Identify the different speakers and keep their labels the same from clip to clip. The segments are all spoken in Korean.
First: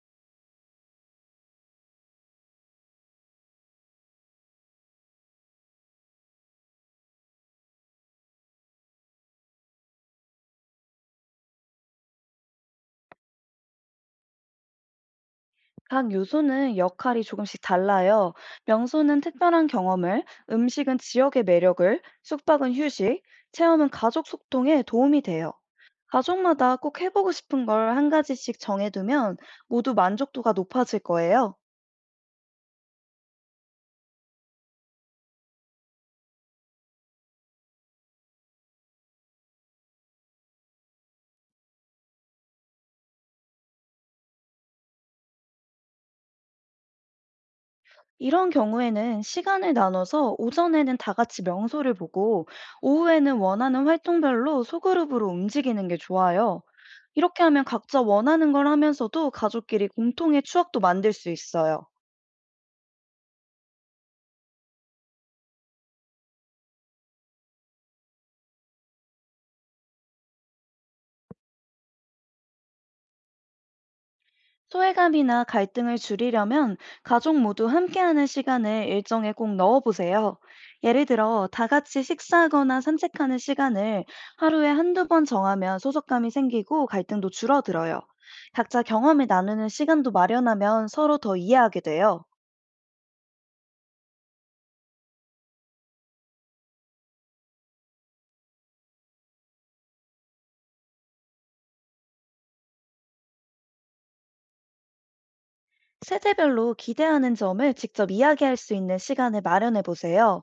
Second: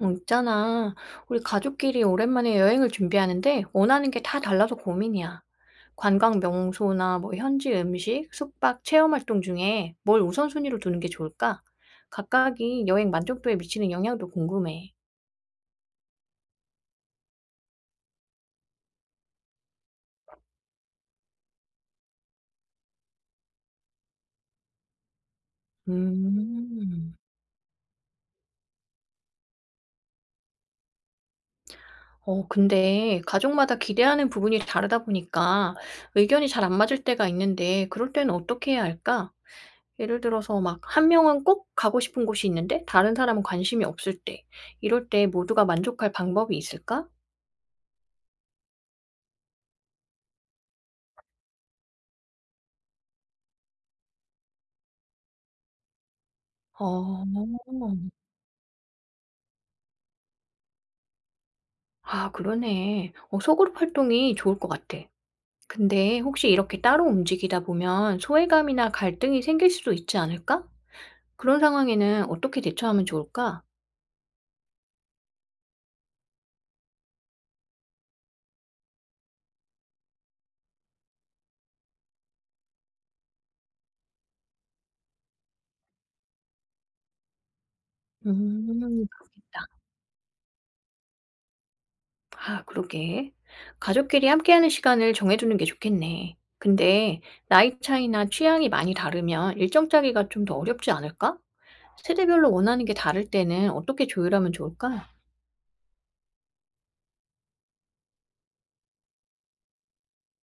Speaker 1: 있잖아. 우리 가족끼리 오랜만에 여행을 준비하는데 원하는 게 다 달라서 고민이야. 관광 명소나 뭐 현지 음식, 숙박, 체험 활동 중에 뭘 우선순위로 두는 게 좋을까? 각각이 여행 만족도에 미치는 영향도 궁금해.
Speaker 2: 각 요소는 역할이 조금씩 달라요. 명소는 특별한 경험을, 음식은 지역의 매력을, 숙박은 휴식, 체험은 가족 소통에 도움이 돼요. 가족마다 꼭
Speaker 1: 음.
Speaker 2: 해보고 싶은 걸 한 가지씩 정해두면 모두 만족도가 높아질 거예요.
Speaker 1: 근데 가족마다 기대하는 부분이 다르다 보니까 의견이 잘 안 맞을 때가 있는데 그럴 때는 어떻게 해야 할까? 예를 들어서 막 한 명은 꼭 가고 싶은 곳이 있는데 다른 사람은 관심이 없을 때 이럴 때 모두가 만족할 방법이 있을까?
Speaker 2: 이런 경우에는 시간을 나눠서 오전에는 다 같이 명소를 보고 오후에는 원하는 활동별로 소그룹으로 움직이는 게 좋아요. 이렇게
Speaker 1: 어.
Speaker 2: 하면 각자 원하는 걸 하면서도 가족끼리 공통의 추억도 만들 수 있어요.
Speaker 1: 아 그러네. 어 소그룹 활동이 좋을 것 같아. 근데 혹시 이렇게 따로 움직이다 보면 소외감이나 갈등이 생길 수도 있지 않을까? 그런 상황에는 어떻게 대처하면 좋을까?
Speaker 2: 소외감이나 갈등을 줄이려면 가족 모두 함께하는 시간을 일정에 꼭 넣어보세요. 예를 들어, 다 같이 식사하거나 산책하는 시간을 하루에 한두 번 정하면 소속감이 생기고 갈등도 줄어들어요. 각자 경험을
Speaker 1: 그렇겠다.
Speaker 2: 나누는 시간도 마련하면 서로 더 이해하게 돼요.
Speaker 1: 아, 그러게. 가족끼리 함께하는 시간을 정해두는 게 좋겠네. 근데 나이 차이나 취향이 많이 다르면 일정 짜기가 좀 더 어렵지 않을까? 세대별로 원하는 게 다를 때는 어떻게 조율하면 좋을까?
Speaker 2: 세대별로 기대하는 점을 직접 이야기할 수 있는 시간을 마련해 보세요.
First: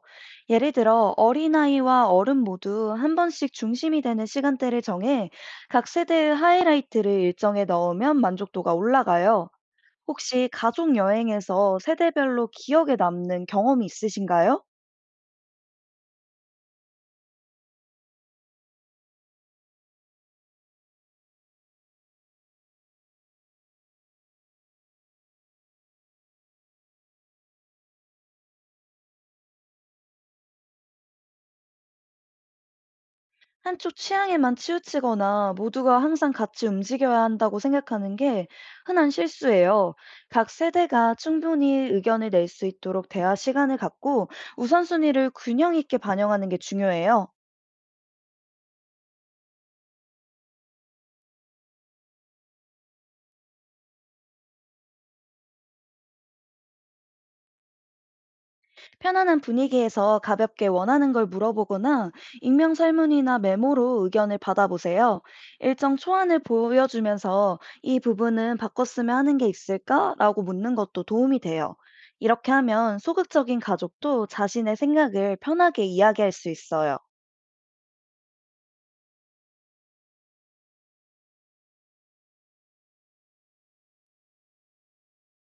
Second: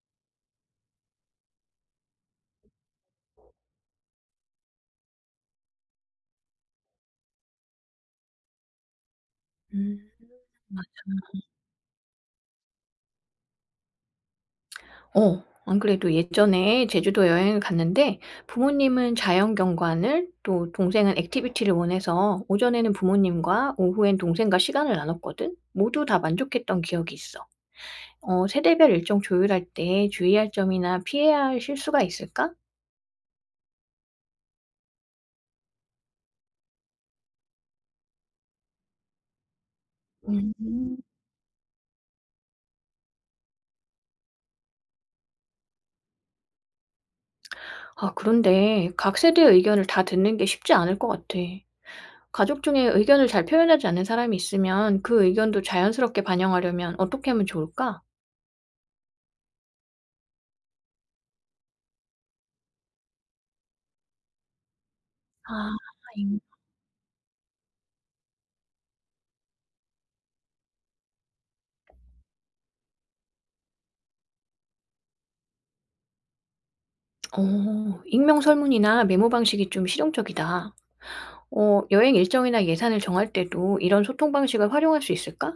Speaker 2: 예를 들어 어린아이와 어른 모두 한 번씩 중심이 되는 시간대를 정해 각 세대의 하이라이트를 일정에 넣으면 만족도가 올라가요.
Speaker 1: 음.
Speaker 2: 혹시 가족 여행에서 세대별로 기억에 남는 경험이 있으신가요?
Speaker 1: 안 그래도 예전에 제주도 여행을 갔는데 부모님은 자연 경관을 또 동생은 액티비티를 원해서 오전에는 부모님과 오후엔 동생과 시간을 나눴거든. 모두 다 만족했던 기억이 있어. 어 세대별 일정 조율할 때 주의할 점이나 피해야 할 실수가 있을까?
Speaker 2: 한쪽 취향에만 치우치거나 모두가 항상 같이 움직여야 한다고 생각하는 게 흔한 실수예요. 각
Speaker 1: 음.
Speaker 2: 세대가 충분히 의견을 낼 수 있도록 대화 시간을 갖고 우선순위를 균형 있게 반영하는 게 중요해요.
Speaker 1: 아, 그런데 각 세대의 의견을 다 듣는 게 쉽지 않을 것 같아. 가족 중에 의견을 잘 표현하지 않는 사람이 있으면 그 의견도 자연스럽게 반영하려면 어떻게 하면 좋을까?
Speaker 2: 편안한 분위기에서 가볍게 원하는 걸 물어보거나 익명 설문이나 메모로 의견을 받아보세요.
Speaker 1: 아,
Speaker 2: 일정
Speaker 1: 임,
Speaker 2: 초안을 보여주면서 "이 부분은 바꿨으면 하는 게 있을까? 라고 묻는 것도 도움이 돼요. 이렇게 하면 소극적인 가족도 자신의 생각을 편하게 이야기할 수 있어요.
Speaker 1: 익명 설문이나 메모 방식이 좀 실용적이다. 여행 일정이나 예산을 정할 때도 이런 소통 방식을 활용할 수 있을까?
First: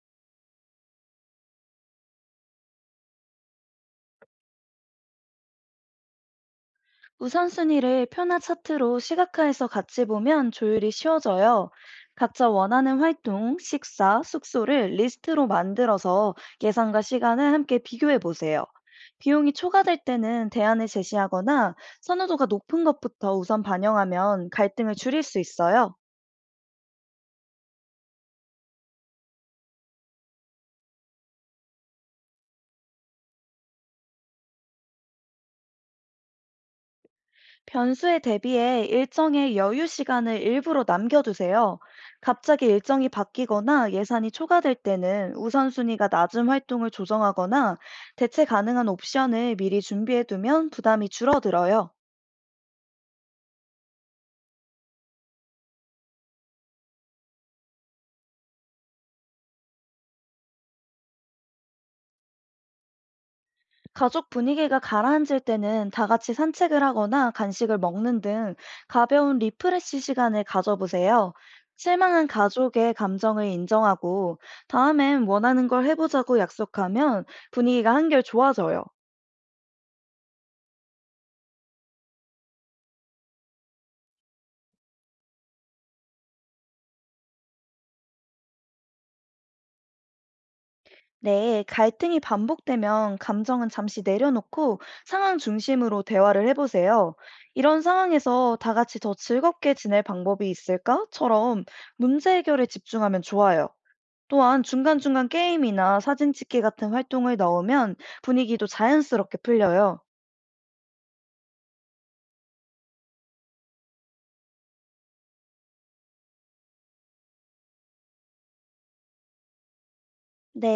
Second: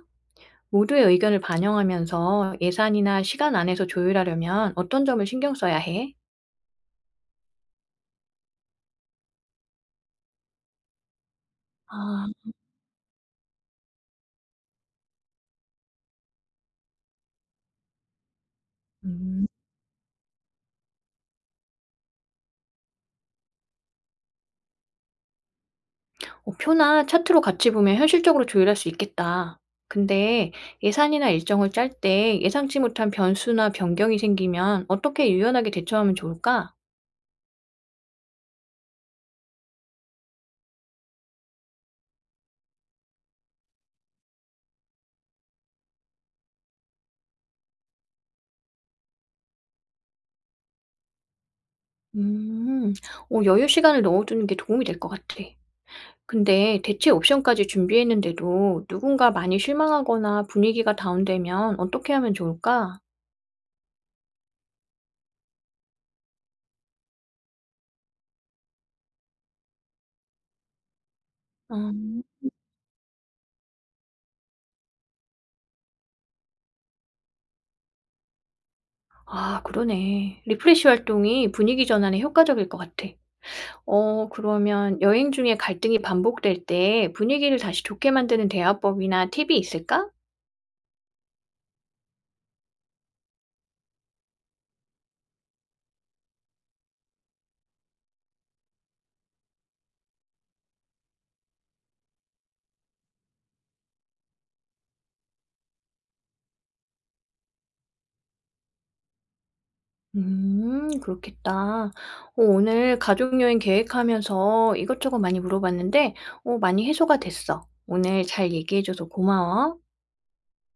Speaker 1: 모두의 의견을 반영하면서 예산이나 시간 안에서 조율하려면 어떤 점을 신경 써야 해?
Speaker 2: 우선순위를 표나 차트로 시각화해서 같이 보면 조율이 쉬워져요.
Speaker 1: 아
Speaker 2: 각자 원하는 활동, 식사, 숙소를 리스트로 만들어서 예산과 시간을 함께 비교해 보세요.
Speaker 1: 음.
Speaker 2: 비용이 초과될 때는 대안을 제시하거나 선호도가 높은 것부터 우선 반영하면 갈등을 줄일 수 있어요.
Speaker 1: 어 표나 차트로 같이 보면 현실적으로 조율할 수 있겠다. 근데 예산이나 일정을 짤 때 예상치 못한 변수나 변경이 생기면 어떻게 유연하게 대처하면 좋을까?
Speaker 2: 변수에 대비해 일정의 여유 시간을 일부러 남겨두세요. 갑자기 일정이 바뀌거나 예산이 초과될 때는 우선순위가 낮은 활동을 조정하거나 대체 가능한 옵션을 미리 준비해두면 부담이 줄어들어요.
Speaker 1: 음. 어 여유 시간을 넣어두는 게 도움이 될 것 같아. 근데 대체 옵션까지 준비했는데도 누군가 많이 실망하거나 분위기가 다운되면 어떻게 하면 좋을까?
Speaker 2: 가족 분위기가 가라앉을 때는 다 같이 산책을 하거나 간식을 먹는 등 가벼운 리프레시 시간을 가져보세요.
Speaker 1: 음.
Speaker 2: 실망한 가족의 감정을 인정하고 다음엔 원하는 걸 해보자고 약속하면 분위기가 한결 좋아져요.
Speaker 1: 아 그러네. 리프레시 활동이 분위기 전환에 효과적일 것 같아. 어 그러면 여행 중에 갈등이 반복될 때 분위기를 다시 좋게 만드는 대화법이나 팁이 있을까?
Speaker 2: 네, 갈등이 반복되면 감정은 잠시 내려놓고 상황 중심으로 대화를 해보세요. "이런 상황에서 다 같이 더 즐겁게 지낼 방법이 있을까?"처럼 문제 해결에 집중하면 좋아요. 또한 중간중간 게임이나 사진 찍기 같은 활동을 넣으면 분위기도 자연스럽게 풀려요.
Speaker 1: 그렇겠다. 어 오늘 가족 여행 계획하면서 이것저것 많이 물어봤는데 어 많이 해소가 됐어. 오늘 잘 얘기해 줘서 고마워.
Speaker 2: 네.